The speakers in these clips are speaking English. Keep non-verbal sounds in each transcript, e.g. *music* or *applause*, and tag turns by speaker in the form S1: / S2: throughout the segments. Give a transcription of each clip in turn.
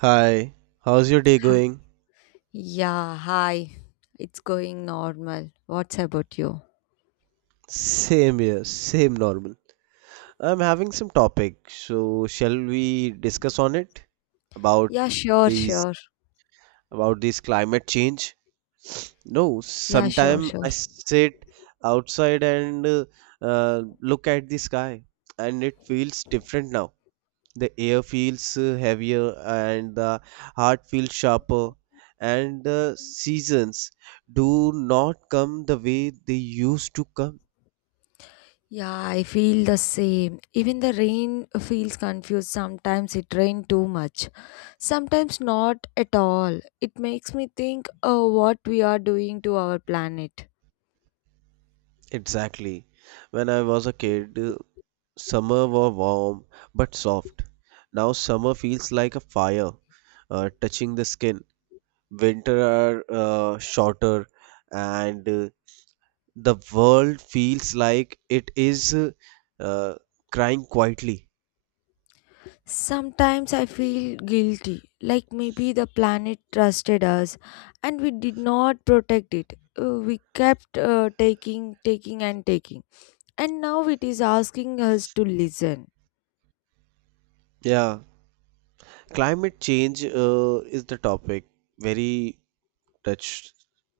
S1: Hi, how's your day
S2: Huh.
S1: going?
S2: Yeah, hi. It's going normal. What's about you?
S1: Same here, same normal. I'm having some topic, so shall we discuss on it about
S2: Yeah, sure,
S1: these
S2: sure.
S1: about these climate change? No,
S2: Yeah, sure,
S1: sometime
S2: sure.
S1: I sit outside and look at the sky, and it feels different now. The air feels heavier and the heart feels sharper and the seasons do not come the way they used to come
S2: Yeah, I feel the same. Even the rain feels confused. Sometimes it rained too much. Sometimes not at all. It makes me think what we are doing to our planet.
S1: exactly when I was a kid, summer was warm but soft. Now summer feels like a fire, touching the skin. Winter are shorter and the world feels like it is uh, crying quietly.
S2: Sometimes I feel guilty, like maybe the planet trusted us and we did not protect it. We kept taking, taking, and taking. And now it is asking us to listen.
S1: Yeah, climate change is the topic very touched.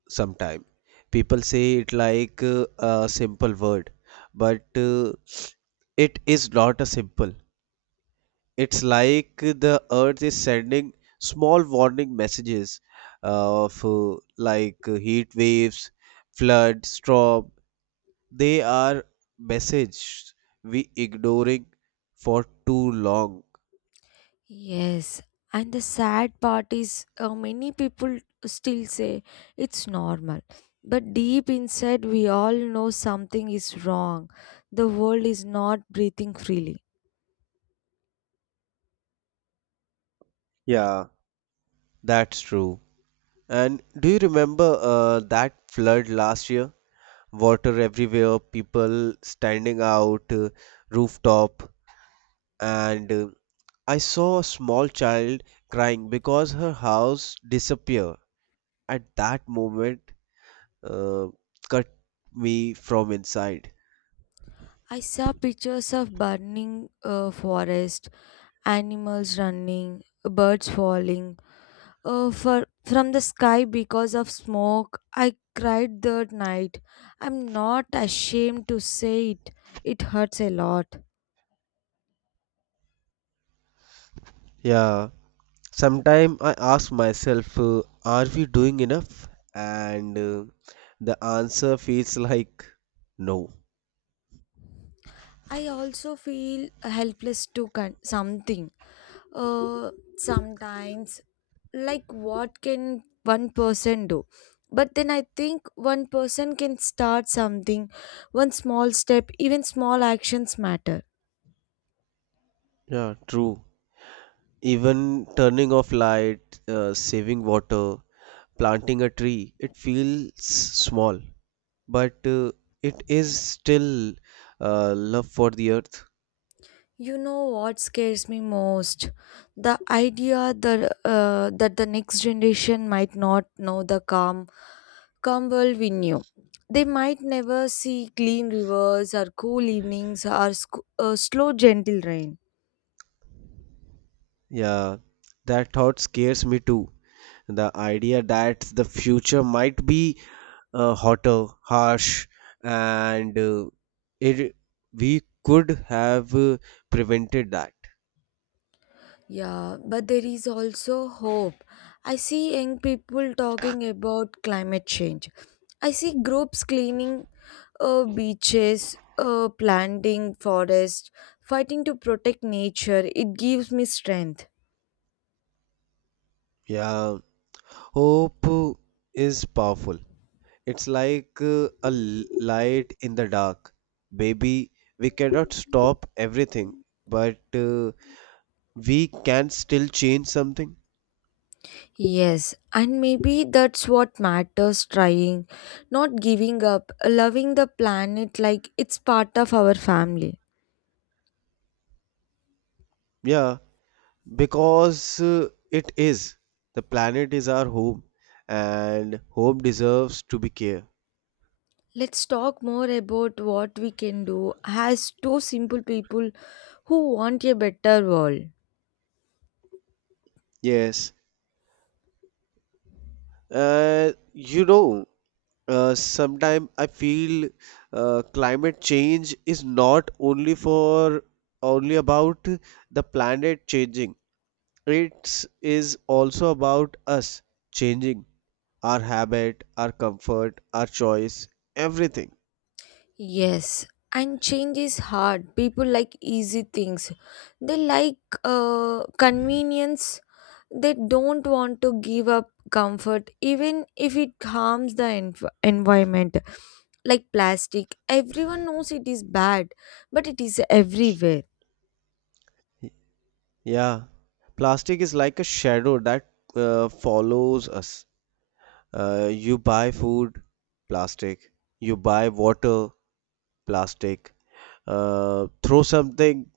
S1: Sometime people say it like a simple word, but it is not a simple. It's like the earth is sending small warning messages of, like, heat waves, flood, storm. They are messages we ignoring for too long.
S2: Yes, and the sad part is many people still say it's normal. But deep inside, we all know something is wrong. The world is not breathing freely.
S1: Yeah, that's true. And do you remember that flood last year? Water everywhere, people standing out, rooftop, and I saw a small child crying because her house disappeared. At that moment, uh, cut me from inside.
S2: I saw pictures of burning forest, animals running, birds falling, from the sky because of smoke. I cried that night. I'm not ashamed to say it. It hurts a lot.
S1: Yeah, sometimes I ask myself, are we doing enough? And the answer feels *laughs* like no.
S2: I also feel helpless to something. Uh, Sometimes, like what can one person do? But then I think one person can start something. One small step, even small actions matter.
S1: Yeah, true. Even turning off light, saving water, planting a tree, it feels small, but it is still, love for the earth.
S2: You know what scares me most? The idea that the next generation might not know the calm world we knew. They might never see clean rivers or cool evenings or slow, gentle rain.
S1: Yeah, that thought scares me too. The idea that the future might be hotter, harsh, and it, we could have prevented that.
S2: Yeah, but there is also hope. I see young people talking about climate change. I see groups cleaning beaches, planting forests, fighting to protect nature. It gives me strength.
S1: Yeah, hope is powerful. It's like light in the dark. Baby, we cannot stop everything, but we can still change something.
S2: Yes, and maybe that's what matters trying, not giving up, loving the planet like it's part of our family.
S1: Yeah, because it is. The planet is our home, and home deserves to be care.
S2: Let's talk more about what we can do as two simple people who want a better world.
S1: Yes. You know, sometime I feel climate change is not only about the planet changing. It is also about us changing our habit, our comfort, our choice, everything.
S2: Yes, and change is hard. People like easy things. They like convenience. They don't want to give up comfort, even if it harms the environment. Like plastic, everyone knows it is bad, but it is everywhere.
S1: Yeah, plastic is like a shadow that follows us. You buy food, plastic. You buy water, plastic. Throw something,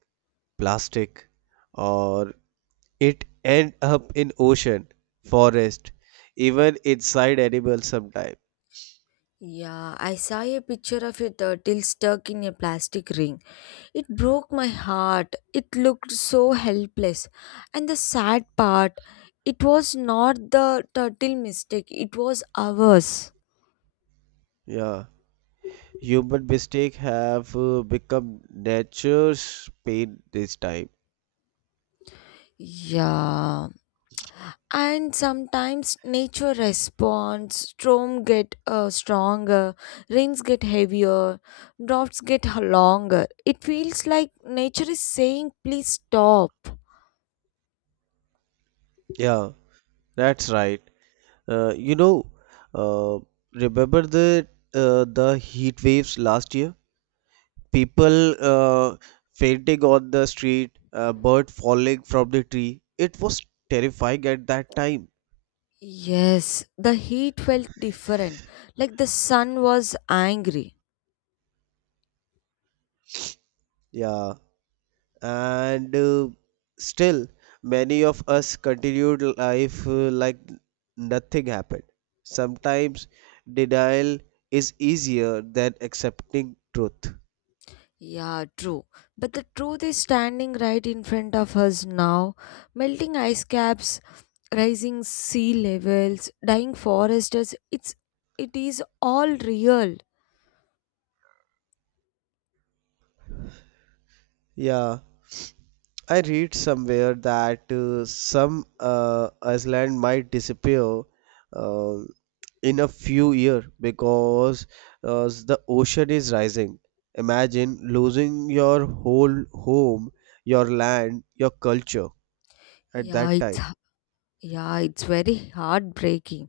S1: plastic, or it end up in ocean, forest, even inside animals sometime.
S2: Yeah, I saw a picture of a turtle stuck in a plastic ring. It broke my heart. It looked so helpless. And the sad part, it was not the turtle mistake, it was ours.
S1: Yeah. Human mistake have become nature's pain this time.
S2: Yeah. And sometimes nature responds, storm get stronger, rains get heavier, droughts get longer. It feels like nature is saying, please stop.
S1: Yeah, that's right. You know, uh, remember the heat waves last year? People fainting on the street, a bird falling from the tree. It was terrifying at that time.
S2: Yes, the heat felt different, like the sun was angry.
S1: Yeah. And still many of us continued life, like nothing happened. Sometimes denial is easier than accepting truth.
S2: Yeah, true. But the truth is standing right in front of us now. Melting ice caps, rising sea levels, dying forests, it is all real.
S1: Yeah, I read somewhere that some island might disappear uh, in a few years because the ocean is rising. Imagine losing your whole home, your land, your culture at
S2: Yeah,
S1: that
S2: it's
S1: time.
S2: yeah, it's very heartbreaking.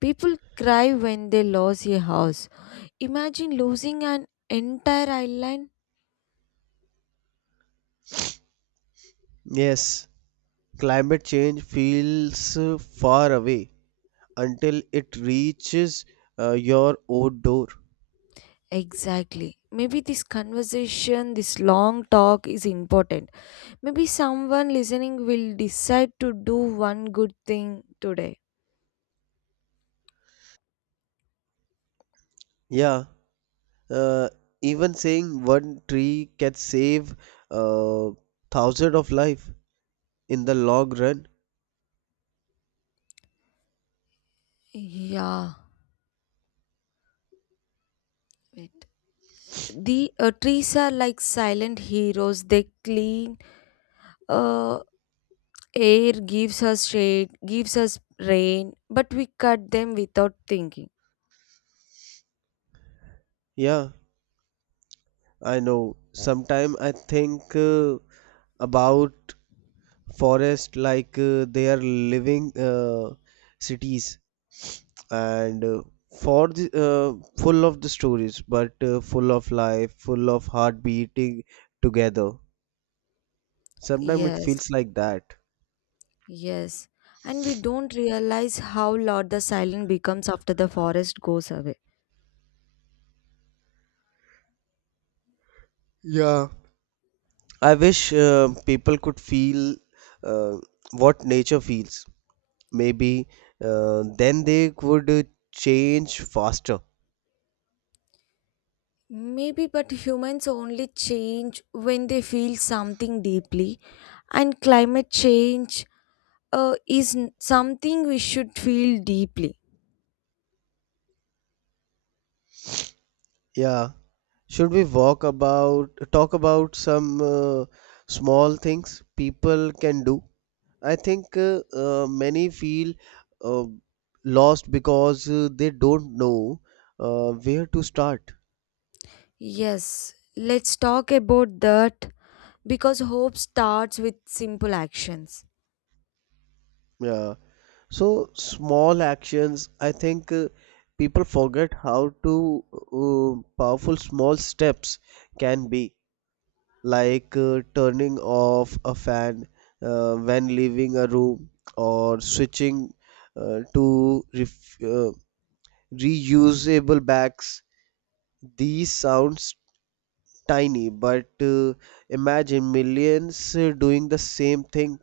S2: People cry when they lose a house. Imagine losing an entire island.
S1: Yes, climate change feels far away until it reaches your own door.
S2: Exactly. Maybe this conversation, this long talk is important. Maybe someone listening will decide to do one good thing today.
S1: Yeah, uh, even saying one tree can save uh, thousand of life in the long run.
S2: Yeah, wait. The trees are like silent heroes. They clean uh, air, gives us shade, gives us rain, but we cut them without thinking.
S1: Yeah, I know. Sometime I think about forest like they are living cities, and for the full of the stories, but full of life, full of heart beating together. Sometimes it
S2: Yes,
S1: feels like that.
S2: yes. And we don't realize how loud the silence becomes after the forest goes away.
S1: Yeah, I wish people could feel uh, what nature feels. Maybe then they would change faster.
S2: Maybe, but humans only change when they feel something deeply, and climate change something we should feel deeply.
S1: Yeah. Should we walk about talk about some small things people can do? I think many feel uh, lost because they don't know where to start.
S2: Yes, let's talk about that because hope starts with simple actions.
S1: Yeah. So small actions, I think people forget how to powerful small steps can be, like turning off a fan when leaving a room, or switching to reusable bags. These sounds tiny, but imagine millions doing the same thing.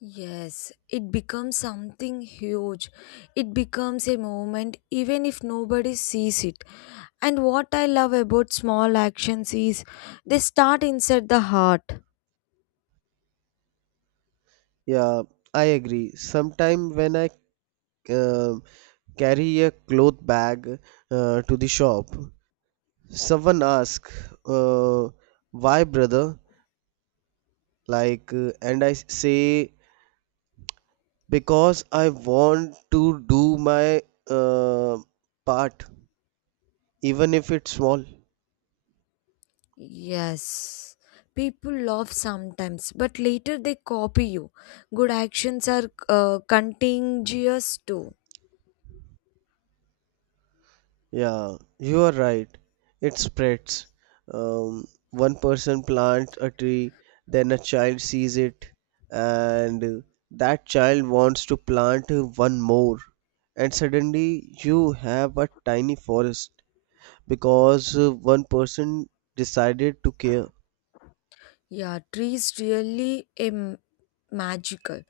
S2: Yes, it becomes something huge. It becomes a moment even if nobody sees it. And what I love about small actions is they start inside the heart.
S1: Yeah, I agree. Sometime when I uh, carry a cloth bag to the shop, someone asks, uh, "Why, brother?" Like, and I say because I want to do my, uh, part, even if it's small.
S2: Yes, people laugh sometimes, but later they copy you. Good actions are contagious too.
S1: Yeah, you are right. It spreads. Um, One person plants a tree, then a child sees it, and that child wants to plant one more. And suddenly you have a tiny forest because one person decided to care.
S2: Yeah, trees really magical.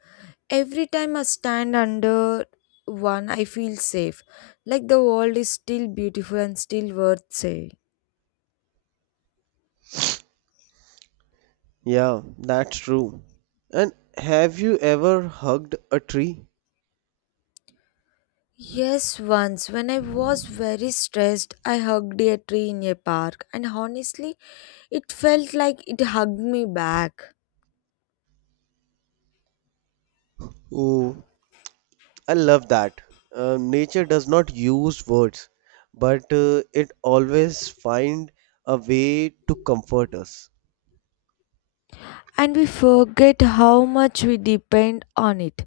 S2: Every time I stand under one, I feel safe. Like the world is still beautiful and still worth saving.
S1: Yeah, that's true. And have you ever hugged a tree?
S2: Yes, once when I was very stressed, I hugged a tree in a park, and honestly, it felt like it hugged me back.
S1: Oh, I love that. Nature does not use words, but it always find a way to comfort us.
S2: And we forget how much we depend on it.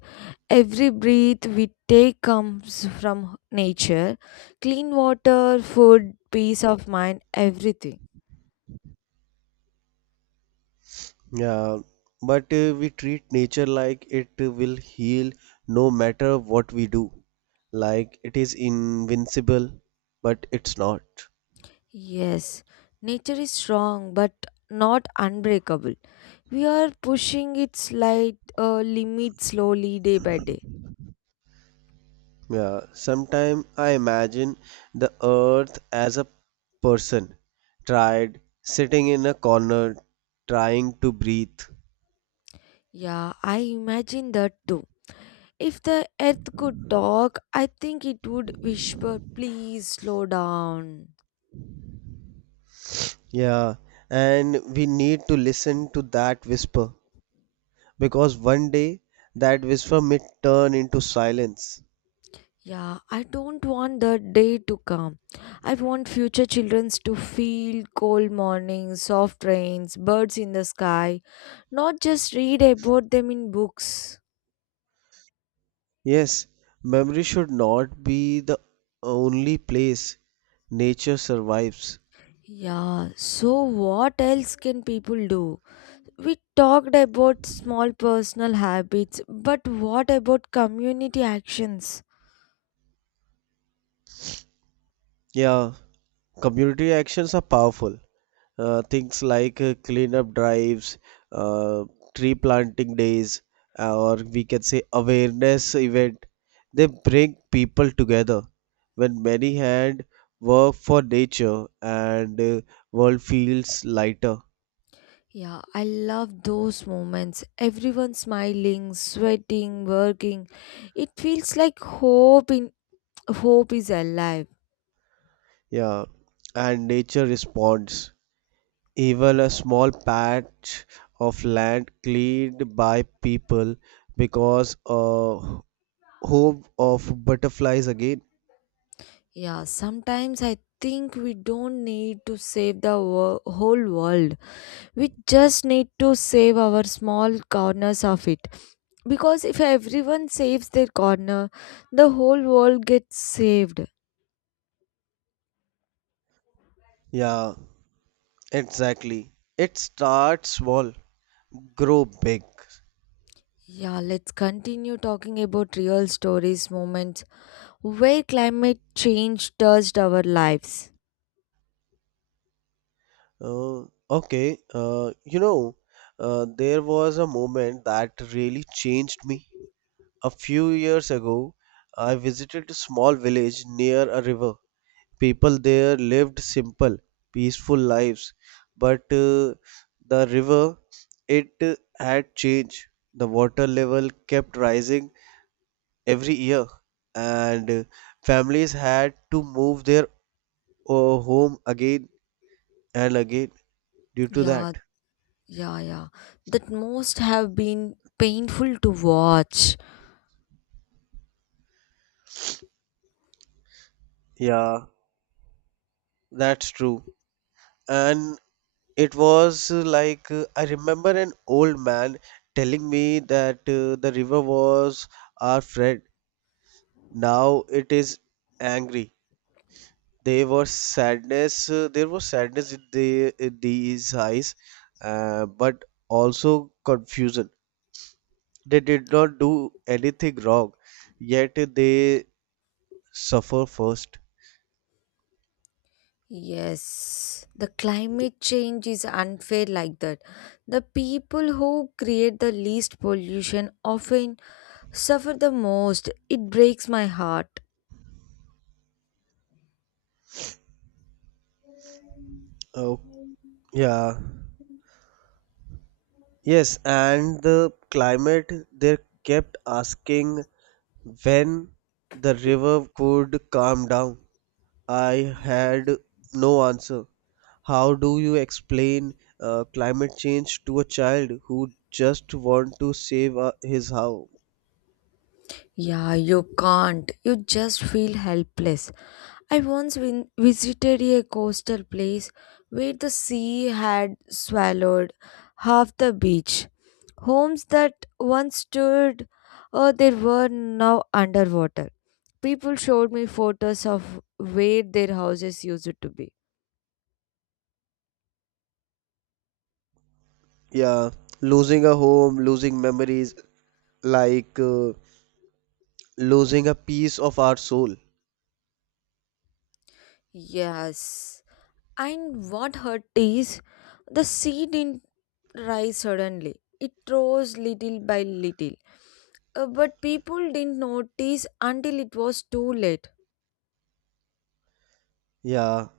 S2: Every breath we take comes from nature, clean water, food, peace of mind, everything.
S1: Yeah, but we treat nature like it will heal no matter what we do, like it is invincible, but it's not.
S2: Yes, nature is strong but not unbreakable. We are pushing its light limit slowly day by day.
S1: Yeah, sometimes I imagine the earth as a person, tried sitting in a corner, trying to breathe.
S2: Yeah, I imagine that too. If the earth could talk, I think it would whisper, please slow down.
S1: Yeah, and we need to listen to that whisper because one day that whisper may turn into silence.
S2: Yeah, I don't want that day to come. I want future children to feel cold mornings, soft rains, birds in the sky, not just read about them in books.
S1: Yes, memory should not be the only place nature survives.
S2: Yeah, so what else can people do? We talked about small personal habits, but what about community actions?
S1: Yeah, community actions are powerful, things like cleanup drives, uh, tree planting days, or we can say awareness event. They bring people together. When many hand work for nature, and world feels lighter.
S2: Yeah, I love those moments. Everyone smiling, sweating, working. It feels like hope is alive.
S1: Yeah, and nature responds. Even a small patch of land cleaned by people because home of butterflies again.
S2: Yeah, sometimes I think we don't need to save the whole world. We just need to save our small corners of it. Because if everyone saves their corner, the whole world gets saved.
S1: Yeah, exactly. It starts small, grow big.
S2: Yeah, let's continue talking about real stories, moments where climate change touched our lives.
S1: Uh, okay, you know, there was a moment that really changed me. A few years ago, I visited a small village near a river. People there lived simple, peaceful lives, but the river, it had changed. The water level kept rising every year, and families had to move their home again and again due to
S2: Yeah,
S1: that.
S2: yeah, yeah. That most have been painful to watch.
S1: Yeah, that's true. And it was like I remember an old man telling me that the river was our friend. Now it is angry. There was sadness. There was sadness in these eyes, but also confusion. They did not do anything wrong, yet they suffer first.
S2: Yes, the climate change is unfair like that. The people who create the least pollution often suffer the most. It breaks my heart.
S1: Oh, yeah. Yes, and the climate, they kept asking when the river could calm down. I had no answer. How do you explain climate change to a child who just want to save his house?
S2: Yeah, you can't. You just feel helpless. I once visited a coastal place where the sea had swallowed half the beach. Homes that once stood, they were now underwater. People showed me photos of where their houses used to be.
S1: Yeah, losing a home, losing memories, like losing a piece of our soul.
S2: Yes. And what hurt is the sea didn't rise suddenly. It rose little by little. But people didn't notice until it was too late.
S1: Yeah,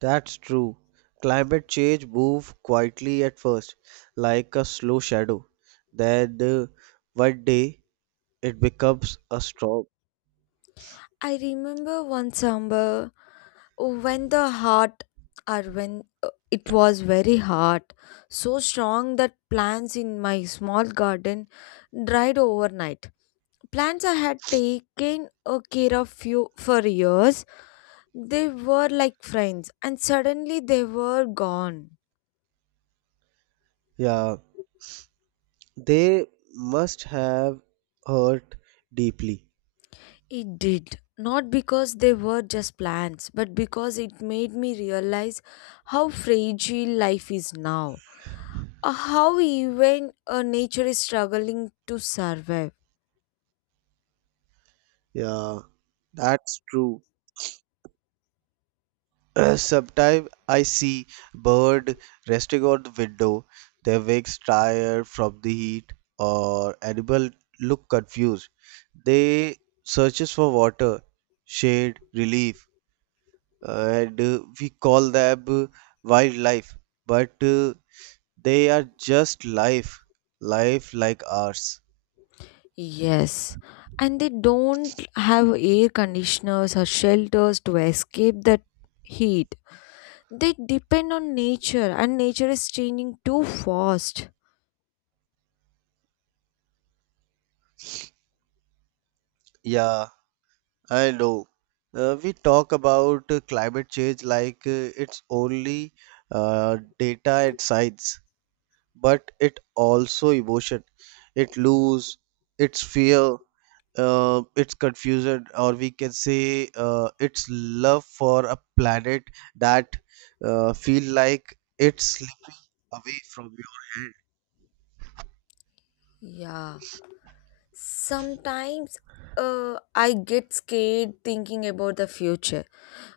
S1: that's true. Climate change moves quietly at first, like a slow shadow. Then one day it becomes a storm.
S2: I remember one summer when the heart or when it was very hot, so strong that plants in my small garden dried overnight. Plants I had taken a care of few for years. They were like friends, and suddenly they were gone.
S1: Yeah, they must have hurt deeply.
S2: It did. Not because they were just plants, but because it made me realize how fragile life is now. How even nature is struggling to survive.
S1: Yeah, that's true. *clears throat* Sometimes I see bird resting on the window, their wings tired from the heat, or animal look confused. They searches for water, shade, relief, and we call them wildlife, but they are just life, life like ours.
S2: Yes. And they don't have air conditioners or shelters to escape that heat. They depend on nature, and nature is changing too fast.
S1: Yeah, I know. We talk about climate change like it's only data and science, but it also emotion. It lose its fear, its confusion, or we can say its love for a planet that feel like it's slipping away from your hand.
S2: Yeah, sometimes I get scared thinking about the future.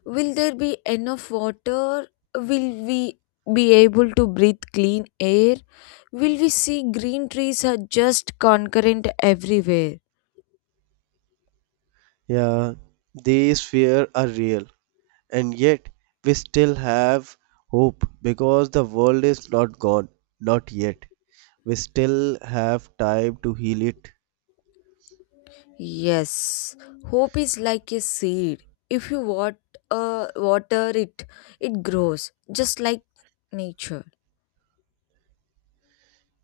S2: Will there be enough water? Will we be able to breathe clean air? Will we see green trees are just concurrent everywhere?
S1: Yeah, these fear are real, and yet we still have hope because the world is not gone, not yet. We still have time to heal it.
S2: Yes, hope is like a seed. If you water it, it grows just like nature.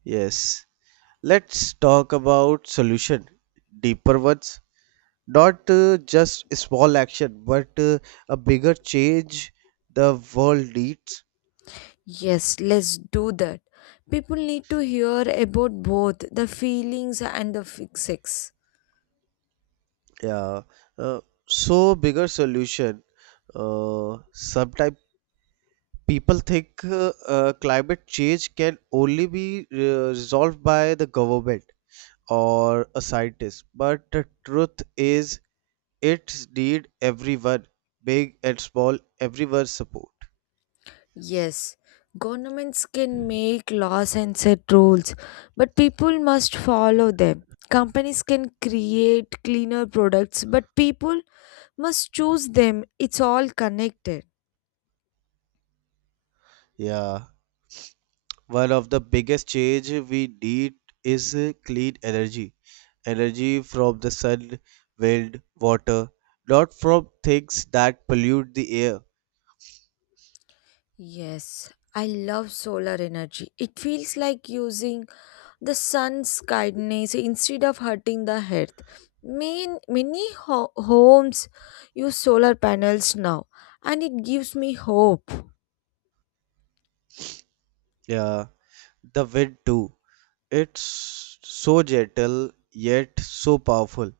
S1: Yes. Let's talk about solution, deeper ones, not just a small action, but a bigger change the world needs.
S2: Yes, let's do that. People need to hear about both the feelings and the fixes.
S1: Yeah. Uh, so bigger solution. Sometimes people think climate change can only be resolved by the government or a scientist, but the truth is it need everyone, big and small, everyone support.
S2: Yes, governments can make laws and set rules, but people must follow them. Companies can create cleaner products, but people must choose them. It's all connected.
S1: Yeah. One of the biggest change we need is clean energy. Energy from the sun, wind, water, not from things that pollute the air.
S2: Yes, I love solar energy. It feels like using the sun's kindness instead of hurting the earth. Main, many homes use solar panels now, and it gives me hope.
S1: Yeah, the wind too. It's so gentle yet so powerful.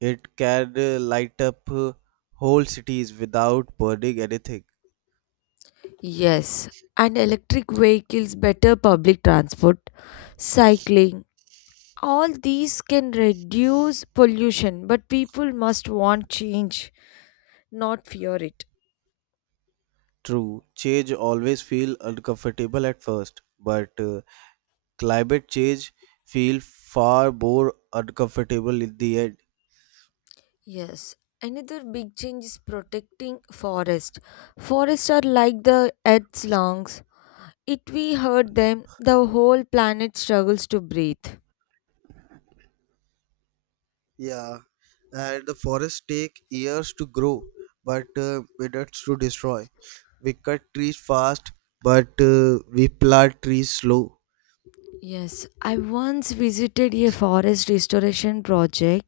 S1: It can light up whole cities without burning anything.
S2: Yes, and electric vehicles, better public transport, cycling, all these can reduce pollution, but people must want change, not fear it.
S1: True, change always feel uncomfortable at first, but climate change feel far more uncomfortable in the end.
S2: Yes, another big change is protecting forest. Forests are like the earth's lungs. If we hurt them, the whole planet struggles to breathe.
S1: Yeah, and the forests take years to grow, but minutes to destroy. We cut trees fast, but we plant trees slow.
S2: Yes, I once visited a forest restoration project.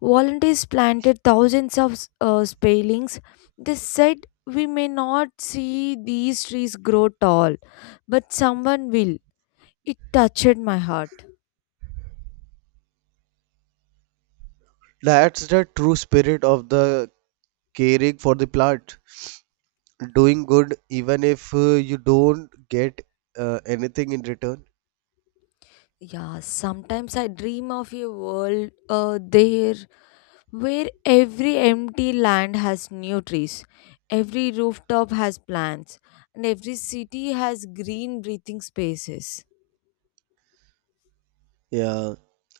S2: Volunteers planted thousands of spalings. They said we may not see these trees grow tall, but someone will. It touched my heart.
S1: That's the true spirit of the caring for the plant, doing good even if you don't get anything in return.
S2: Yeah, sometimes I dream of a world there where every empty land has new trees, every rooftop has plants, and every city has green breathing spaces.
S1: Yeah,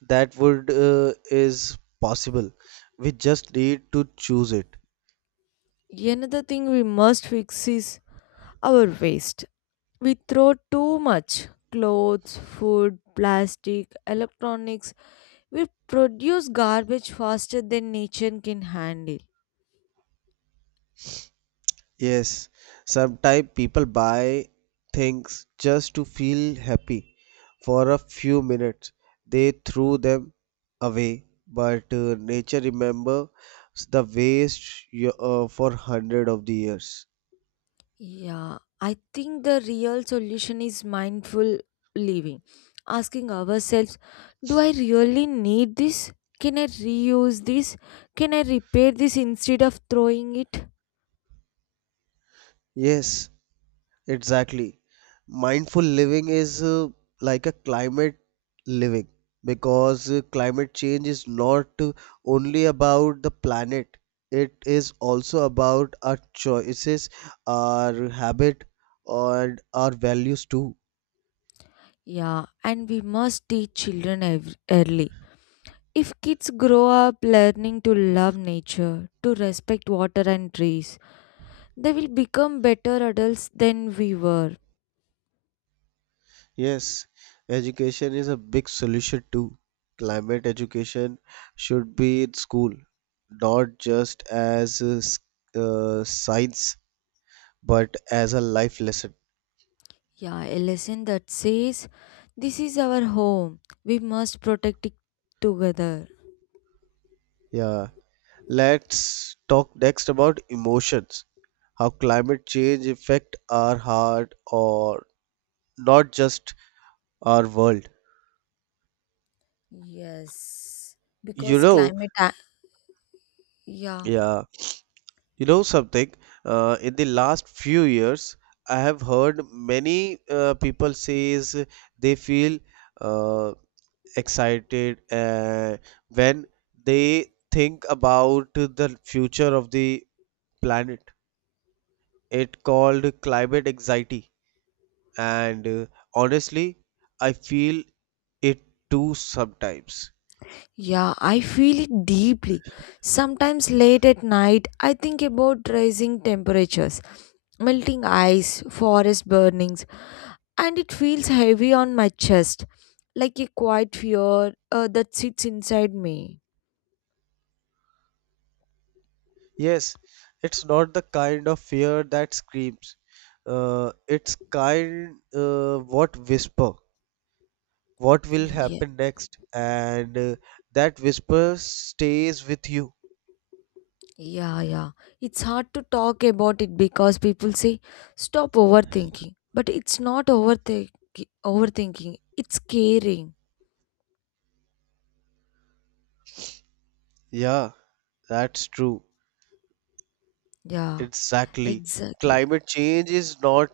S1: that would is possible. We just need to choose it.
S2: Another thing we must fix is our waste. We throw too much clothes, food, plastic, electronics. We produce garbage faster than nature can handle.
S1: Yes, sometimes people buy things just to feel happy for a few minutes. They threw them away, but nature remembers the waste for hundred of the years.
S2: Yeah, I think the real solution is mindful living. Asking ourselves, do I really need this? Can I reuse this? Can I repair this instead of throwing it?
S1: Yes, exactly. Mindful living is like a climate living because climate change is not only about the planet, it is also about our choices, our habit, and our values too.
S2: Yeah, and we must teach children early. If kids grow up learning to love nature, to respect water and trees, they will become better adults than we were.
S1: Yes, education is a big solution too. Climate education should be in school, not just as science, but as a life lesson.
S2: Yeah, a lesson that says, this is our home. We must protect it together.
S1: Yeah. Let's talk next about emotions. How climate change affect our heart, or not just our world.
S2: Yes,
S1: You
S2: because
S1: know,
S2: climate. A- Yeah,
S1: yeah, you know something. In the last few years, I have heard many people says they feel uh, excited when they think about the future of the planet. It called climate anxiety, and honestly, I feel it too sometimes.
S2: yeah, I feel it deeply. Sometimes late at night, I think about rising temperatures, melting ice, forest burnings, and it feels heavy on my chest, like a quiet fear that sits inside me.
S1: Yes, it's not the kind of fear that screams. It's kind what whisper, what will
S2: Yes.
S1: happen next, and that whisper stays with you.
S2: Yeah, yeah. It's hard to talk about it because people say, stop overthinking. But it's not overthinking, it's caring.
S1: Yeah, that's true.
S2: Yeah,
S1: Exactly.
S2: exactly.
S1: Climate change is not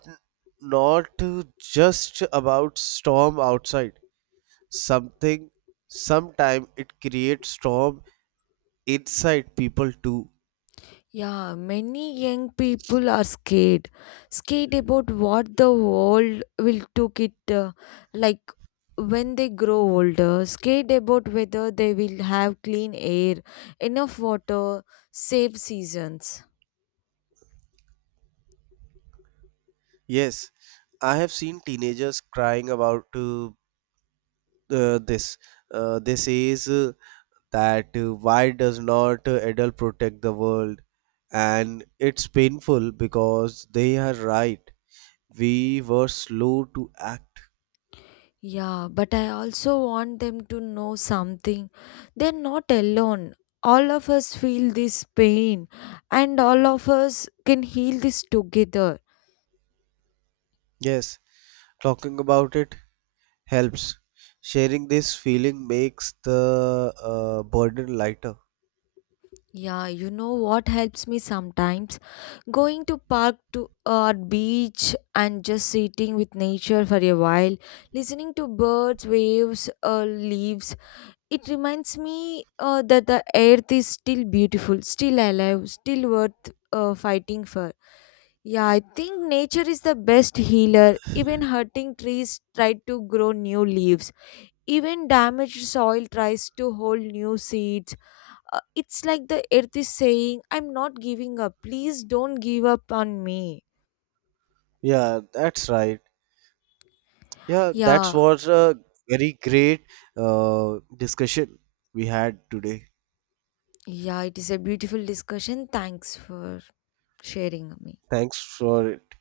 S1: not just about storm outside. Something sometime it creates storm inside people too.
S2: Yeah, many young people are scared. Scared about what the world will take it like when they grow older. Scared about whether they will have clean air, enough water, safe seasons.
S1: Yes, I have seen teenagers crying about this. They says that why does not adult protect the world. And it's painful because they are right. We were slow to act.
S2: Yeah, but I also want them to know something. They're not alone. All of us feel this pain, and all of us can heal this together.
S1: Yes, talking about it helps. Sharing this feeling makes the burden lighter.
S2: Yeah, you know what helps me sometimes? Going to park to a beach and just sitting with nature for a while, listening to birds, waves, leaves. It reminds me that the earth is still beautiful, still alive, still worth fighting for. Yeah, I think nature is the best healer. Even hurting trees try to grow new leaves. Even damaged soil tries to hold new seeds. It's like the earth is saying, I'm not giving up. Please don't give up on me.
S1: Yeah, that's right. Yeah, that
S2: Yeah,
S1: was a very great discussion we had today.
S2: yeah, it is a beautiful discussion. Thanks for sharing me.
S1: Thanks for it.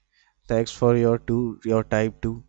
S1: Thanks for your time too.